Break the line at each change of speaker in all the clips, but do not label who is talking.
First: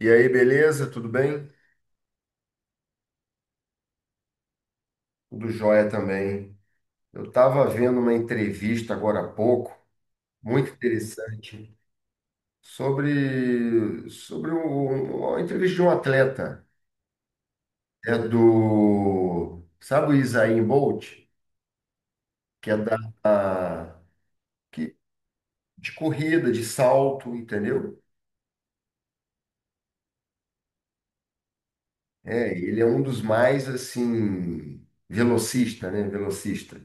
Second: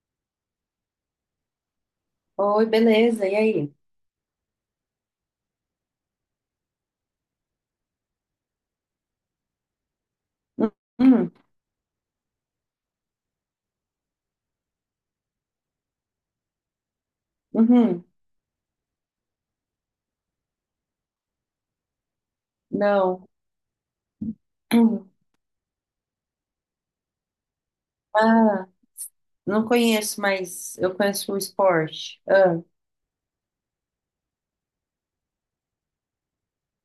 E aí, beleza? Tudo bem?
Oi, beleza, e aí?
Tudo jóia também. Eu estava vendo uma entrevista agora há pouco, muito
Uhum,
interessante, sobre uma entrevista de um atleta.
uhum,
É do, sabe o Usain Bolt? Que é da,
não.
a- que,
Uhum.
de corrida, de salto, entendeu?
Ah, não conheço, mas eu conheço o esporte.
É,
Ah,
ele é um dos mais, assim, velocista, né? Velocista.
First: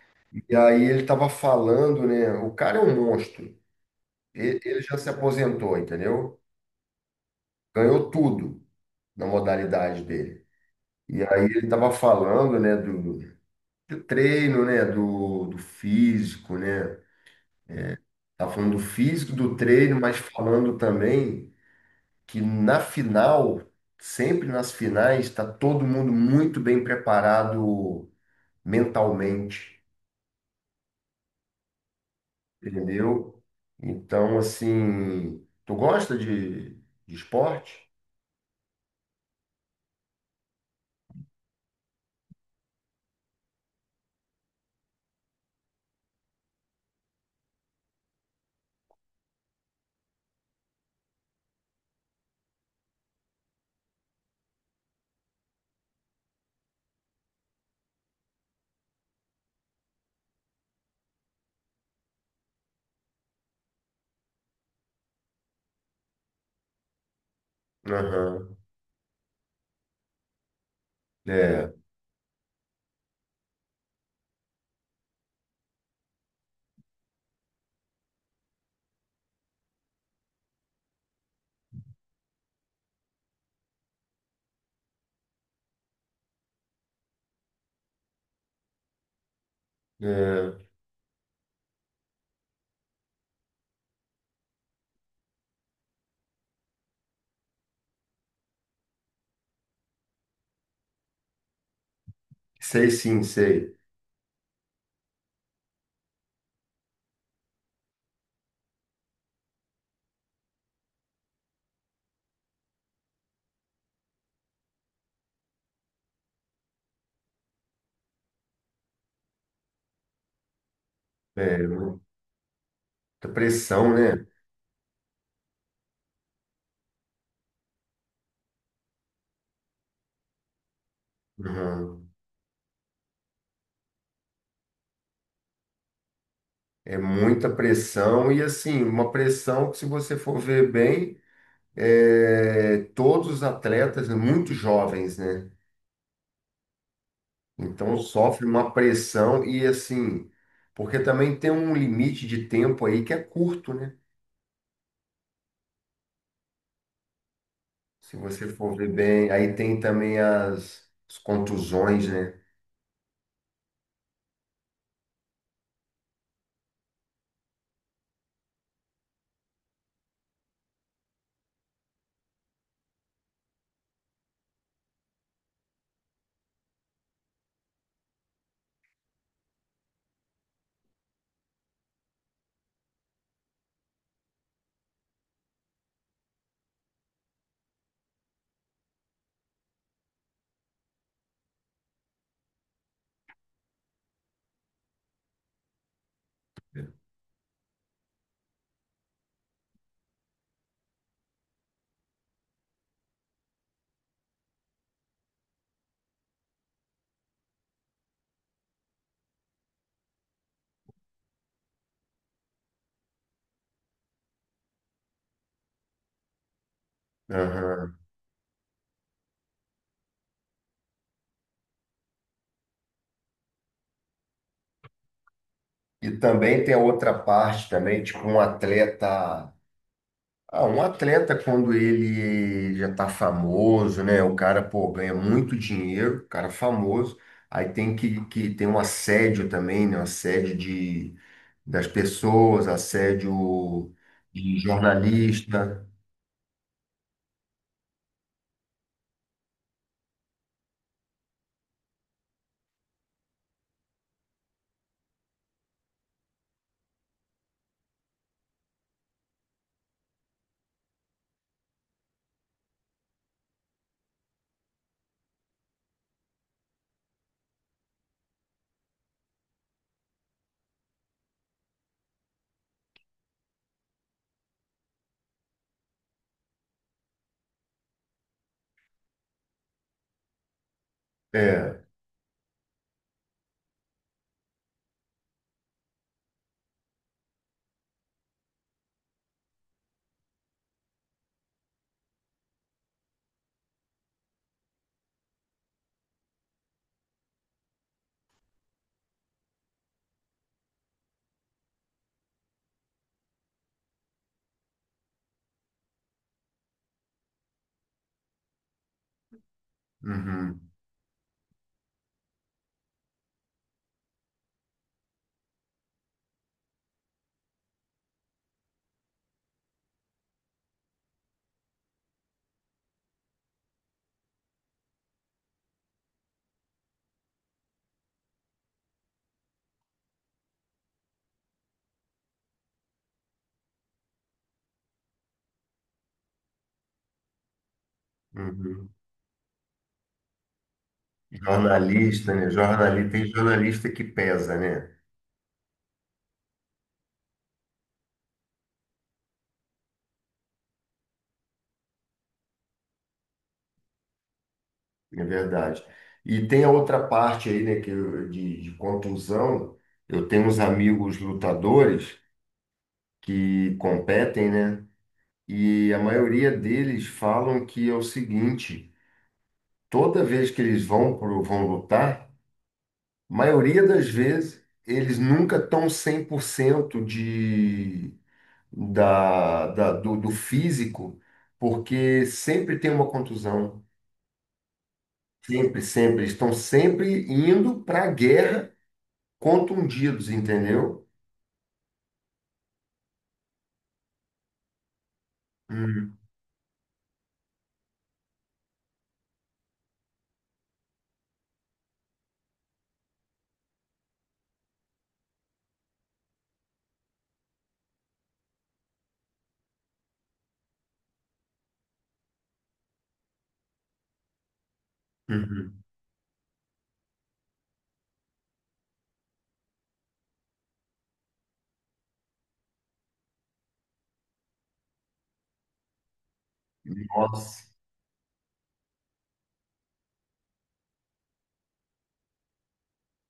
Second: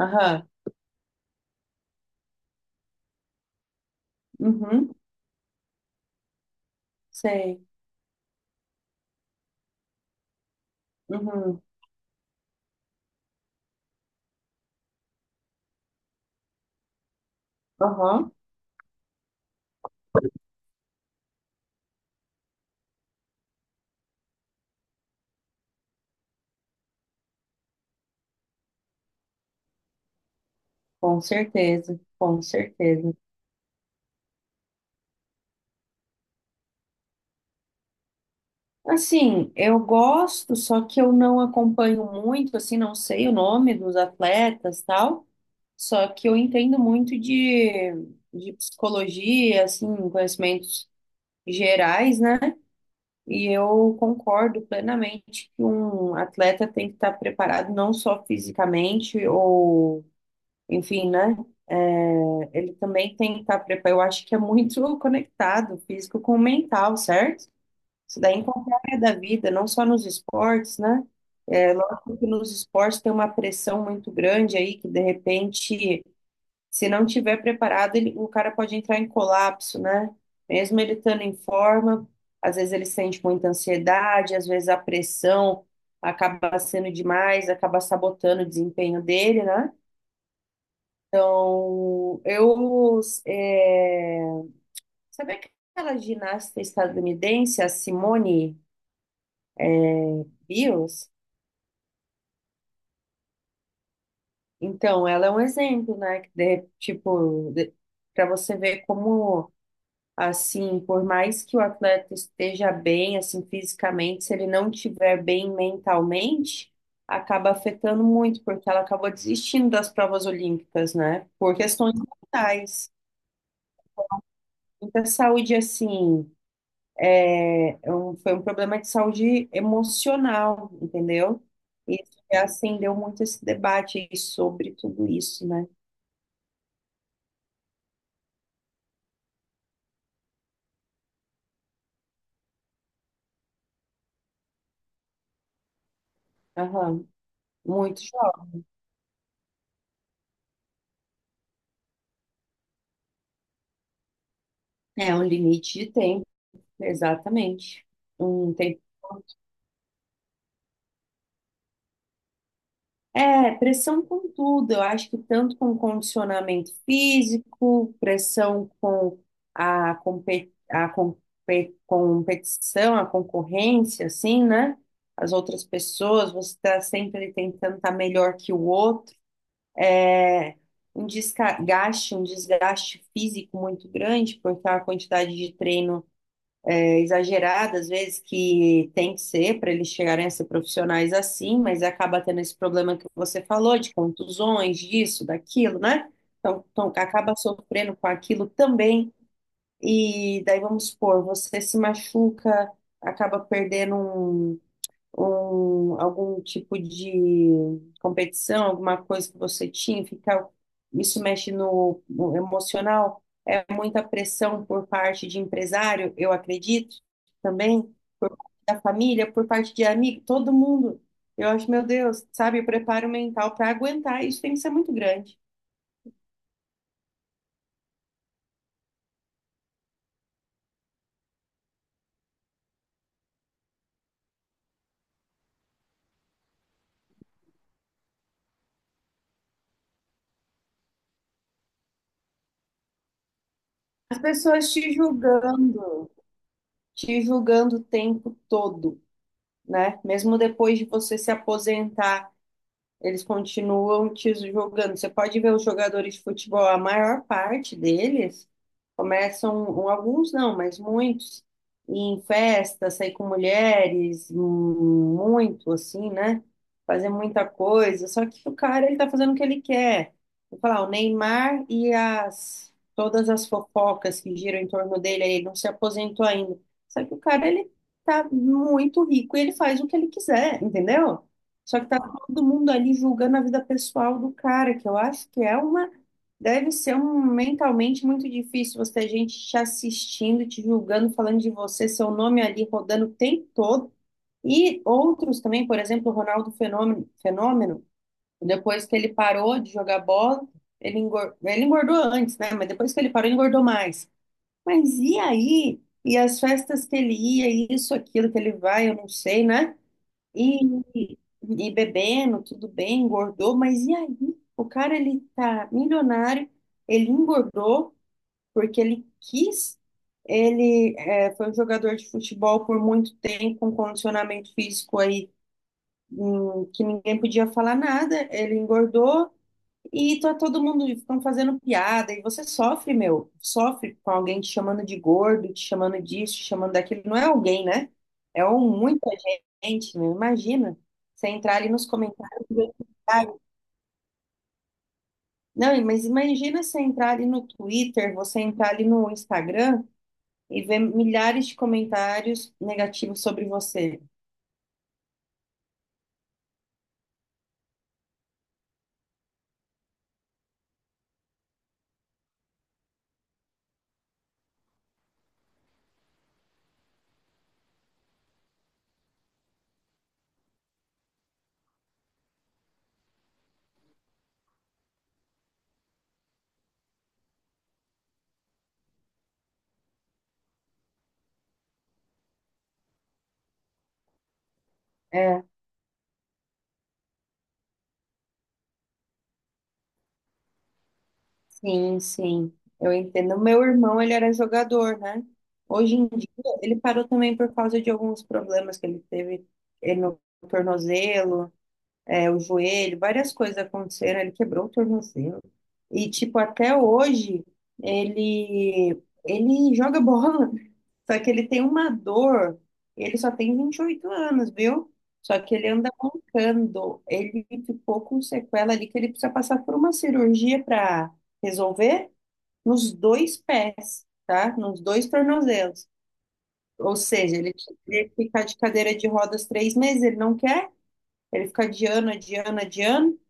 aham,
E aí ele estava falando, né? O cara é um monstro. Ele
uhum,
já se aposentou, entendeu?
sei.
Ganhou tudo na modalidade dele. E aí ele
Uhum,
estava falando, né, do treino, né, do físico, né?
aham,
Tava falando do físico, do treino, mas falando também que na final, sempre nas finais, está todo mundo muito bem preparado mentalmente,
com certeza, com certeza.
entendeu? Então, assim, tu gosta de esporte?
Assim, eu gosto, só que eu não acompanho muito, assim, não sei o nome dos atletas, tal. Só que eu entendo muito de psicologia, assim, conhecimentos gerais, né? E eu concordo plenamente que um atleta tem que estar preparado não só fisicamente ou, enfim, né? Ele também tem que estar preparado. Eu acho que é muito conectado, físico com o mental, certo? Isso daí em
Aham.
qualquer área da vida, não só nos esportes, né?
É,
É, lógico que nos esportes tem uma pressão muito grande aí, que de repente se não tiver preparado, o cara pode entrar em colapso, né? Mesmo ele estando em forma, às vezes ele sente muita ansiedade, às vezes a pressão acaba sendo demais, acaba sabotando o desempenho dele, né?
é,
Então, eu. É... Sabe aquela ginasta estadunidense, a Simone Biles?
sei sim, sei.
Então, ela é um exemplo, né? Para você ver como. Assim, por mais que o atleta esteja bem, assim, fisicamente, se ele não estiver bem mentalmente, acaba afetando muito, porque ela acabou desistindo das provas olímpicas, né? Por
É,
questões mentais.
muita pressão, né?
Muita saúde, assim, foi um problema de saúde emocional, entendeu? E
Uhum.
isso que acendeu muito esse debate aí sobre tudo isso, né?
É muita pressão e assim, uma pressão que se você for ver bem, é, todos os atletas, né, muito jovens, né?
Aham,
Então
muito jovem.
sofre uma pressão e assim, porque também tem um limite de tempo aí que é curto, né?
É um limite de tempo, exatamente.
Se você
Um
for
tempo.
ver bem, aí tem também as contusões, né?
É, pressão com tudo. Eu acho que tanto com condicionamento físico, pressão com a, competição, a concorrência, assim, né? As outras pessoas, você está sempre tentando estar melhor que o outro. É. Um desgaste físico muito grande, porque a quantidade de treino exagerada, às vezes, que tem que ser para eles chegarem a ser profissionais assim, mas acaba tendo esse problema que você falou, de contusões, disso, daquilo, né? Então acaba sofrendo com aquilo também. E daí, vamos supor, você se machuca, acaba perdendo algum tipo de competição, alguma coisa que você tinha, ficar, isso mexe no emocional, é muita pressão por parte de empresário, eu acredito, também,
Aham.
por parte da família, por parte de amigo, todo mundo. Eu acho, meu Deus, sabe, o preparo mental para aguentar isso tem que ser muito grande.
E também tem a outra parte também, tipo um atleta. Ah, um atleta, quando ele já tá famoso, né? O cara, pô, ganha muito dinheiro, o cara famoso, aí tem que tem um assédio também, né? Um assédio de, das pessoas, assédio
As
de
pessoas
jornalista.
te julgando o tempo todo, né? Mesmo depois de você se aposentar, eles continuam te jogando. Você pode ver os jogadores de futebol, a maior parte deles começam, um, alguns não, mas muitos, em festa, sair com mulheres, muito assim, né? Fazer muita coisa. Só que o cara, ele tá fazendo o que ele quer. Vou falar, o Neymar e as todas as fofocas que giram em torno dele, aí, ele não se aposentou ainda. Só que o cara, ele tá muito rico e ele faz o que ele quiser, entendeu? Só
É,
que tá todo mundo ali julgando a vida pessoal do cara, que eu acho que é uma. Deve ser um mentalmente muito difícil você ter gente te assistindo, te julgando, falando de você, seu nome ali rodando o tempo todo. E outros também, por exemplo, o Ronaldo Fenômeno, depois que ele parou de jogar bola, ele engordou antes, né? Mas depois que ele parou, ele engordou mais. Mas e aí? E as festas que ele ia, e isso, aquilo que ele vai, eu não sei, né?
uhum,
E, e bebendo, tudo bem, engordou, mas e aí? O cara, ele tá milionário, ele engordou porque ele quis, ele é, foi um jogador de futebol por muito tempo, com condicionamento físico aí, que ninguém podia falar nada, ele engordou, e tá todo mundo ficam fazendo piada, e você sofre, meu, sofre com alguém te chamando de gordo, te chamando disso, te chamando daquilo. Não é alguém, né? É um,
uhum.
muita gente, meu. Imagina você entrar ali nos
Jornalista,
comentários.
né? Jornalista, tem jornalista que pesa, né?
Não, mas imagina você entrar ali no Twitter, você entrar ali no Instagram e ver milhares de comentários negativos sobre você.
É verdade. E tem a outra parte aí, né, de contusão. Eu tenho uns amigos lutadores que competem, né? E a maioria deles falam que é o seguinte: toda vez que eles vão vão lutar, a maioria das vezes eles nunca estão 100% de, do físico, porque sempre tem uma contusão.
É.
Sempre, sempre. Eles estão sempre indo para a guerra contundidos, entendeu?
Sim, eu entendo. O meu irmão, ele era jogador, né? Hoje em
Hum,
dia, ele parou também por causa de alguns problemas que ele teve, no tornozelo, é, o joelho, várias coisas aconteceram, ele quebrou o tornozelo. E, tipo, até hoje, ele joga bola, só que ele tem uma dor, ele só tem 28 anos, viu? Só que ele
uhum.
anda mancando, ele ficou com sequela ali que ele precisa passar por uma cirurgia para resolver nos dois pés, tá? Nos dois tornozelos. Ou seja, ele
Nossa.
teria que ficar de cadeira de rodas 3 meses, ele não quer, ele fica adiando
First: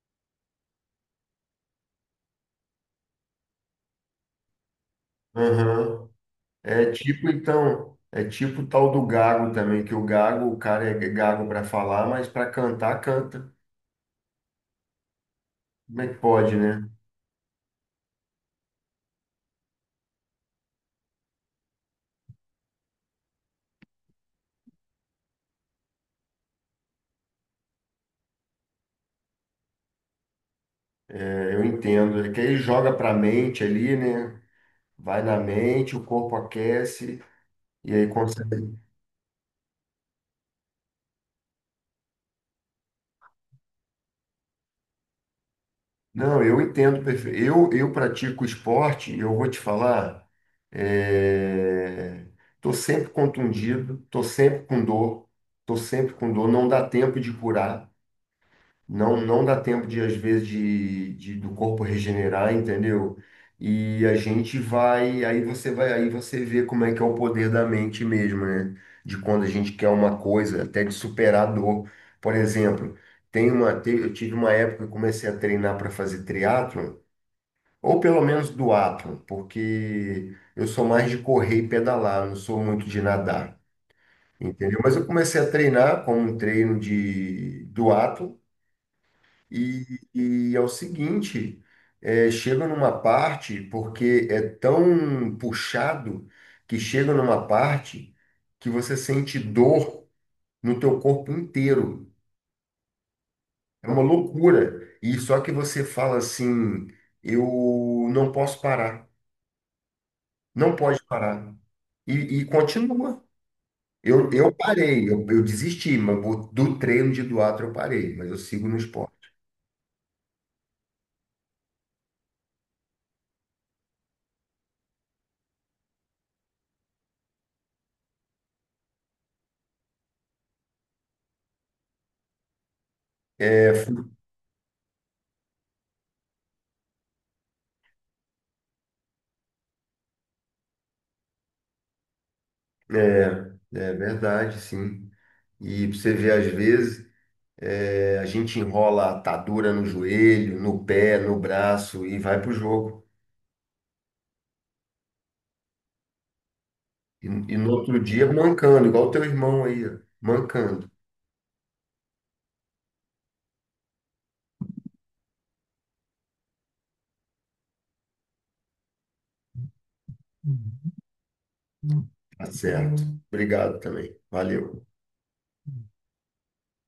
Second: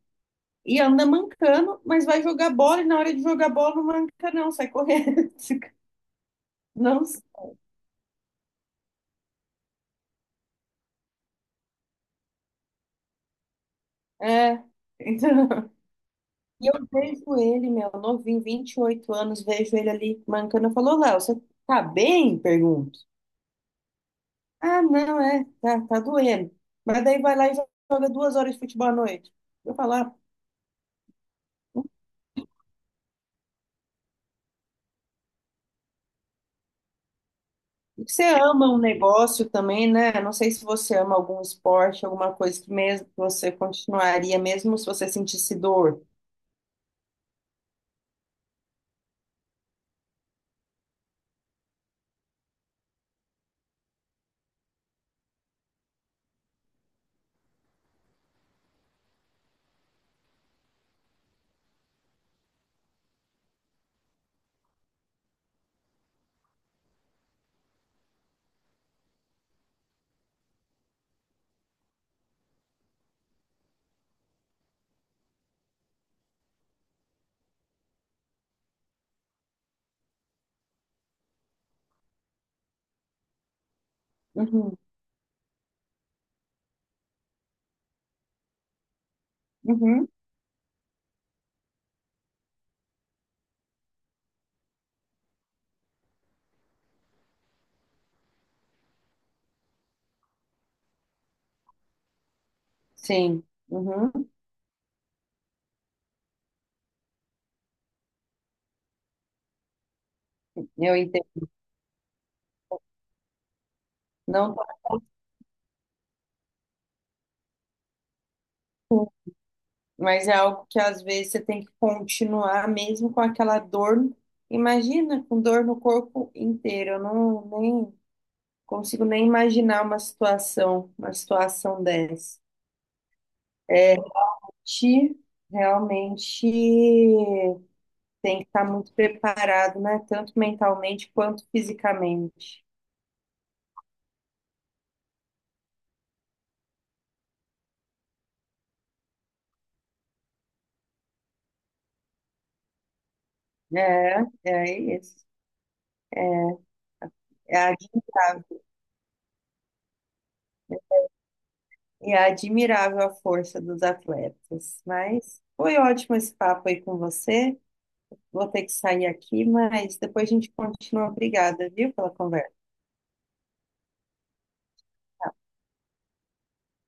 e anda mancando, mas vai jogar bola e na hora de jogar bola não manca, não, sai correndo.
Aham. É
Não,
tipo, então, é tipo o tal do gago também, que o gago, o cara é gago para falar, mas para cantar, canta.
é. Então,
Como é que pode,
e eu
né?
vejo ele, meu, novinho, 28 anos, vejo ele ali mancando. Eu falo, "Ô, Léo, você tá bem?" Pergunto. Ah, não, é, tá, tá doendo. Mas daí vai lá e joga 2 horas de futebol à noite. Eu falo, "Ah,
É, eu entendo. É que ele joga para a mente ali, né? Vai na mente, o corpo aquece e aí
você ama
consegue.
um negócio também, né? Não sei se você ama algum esporte, alguma coisa que mesmo que você continuaria, mesmo se você sentisse dor."
Não, eu entendo perfeito. Eu pratico esporte, e eu vou te falar, é... Tô sempre contundido, tô sempre com dor, tô sempre com dor, não dá tempo de curar. Não, não dá tempo de, às vezes, do corpo regenerar, entendeu? E a gente vai, aí você vê como é que é o poder da mente mesmo, né? De quando a gente quer uma coisa, até de superar a dor. Por exemplo, tem eu tive uma época que eu comecei a treinar para fazer triatlo, ou pelo menos duatlo, porque eu sou mais de correr e pedalar, não sou muito de nadar,
Uhum,
entendeu? Mas eu comecei a treinar como um treino de duatlo e,
uhum.
e é o seguinte, é, chega numa parte, porque é tão puxado, que chega numa parte que você sente dor no teu corpo inteiro.
Sim,
É uma
uhum,
loucura. E só que você fala assim, eu não posso parar, não
eu
pode
entendo.
parar. E, e continua. Eu
Não tá
parei, eu desisti, mas do treino de Duatro eu parei, mas eu sigo no
ruim,
esporte.
mas é algo que às vezes você tem que continuar mesmo com aquela dor. Imagina, com dor no corpo inteiro. Eu nem consigo nem imaginar uma situação dessa.
É, fu-
Te realmente tem que estar muito preparado, né? Tanto mentalmente quanto fisicamente.
é é verdade, sim. E pra você vê, às vezes, é, a gente enrola a atadura no joelho, no pé, no braço e vai pro jogo.
É, é isso.
E
É
no outro dia
admirável.
mancando, igual o teu irmão aí, ó, mancando.
E é admirável a força dos atletas. Mas foi ótimo esse papo aí com você. Vou ter que sair aqui, mas depois a gente continua. Obrigada, viu,
Uhum.
pela
Tá
conversa.
certo. Obrigado também. Valeu.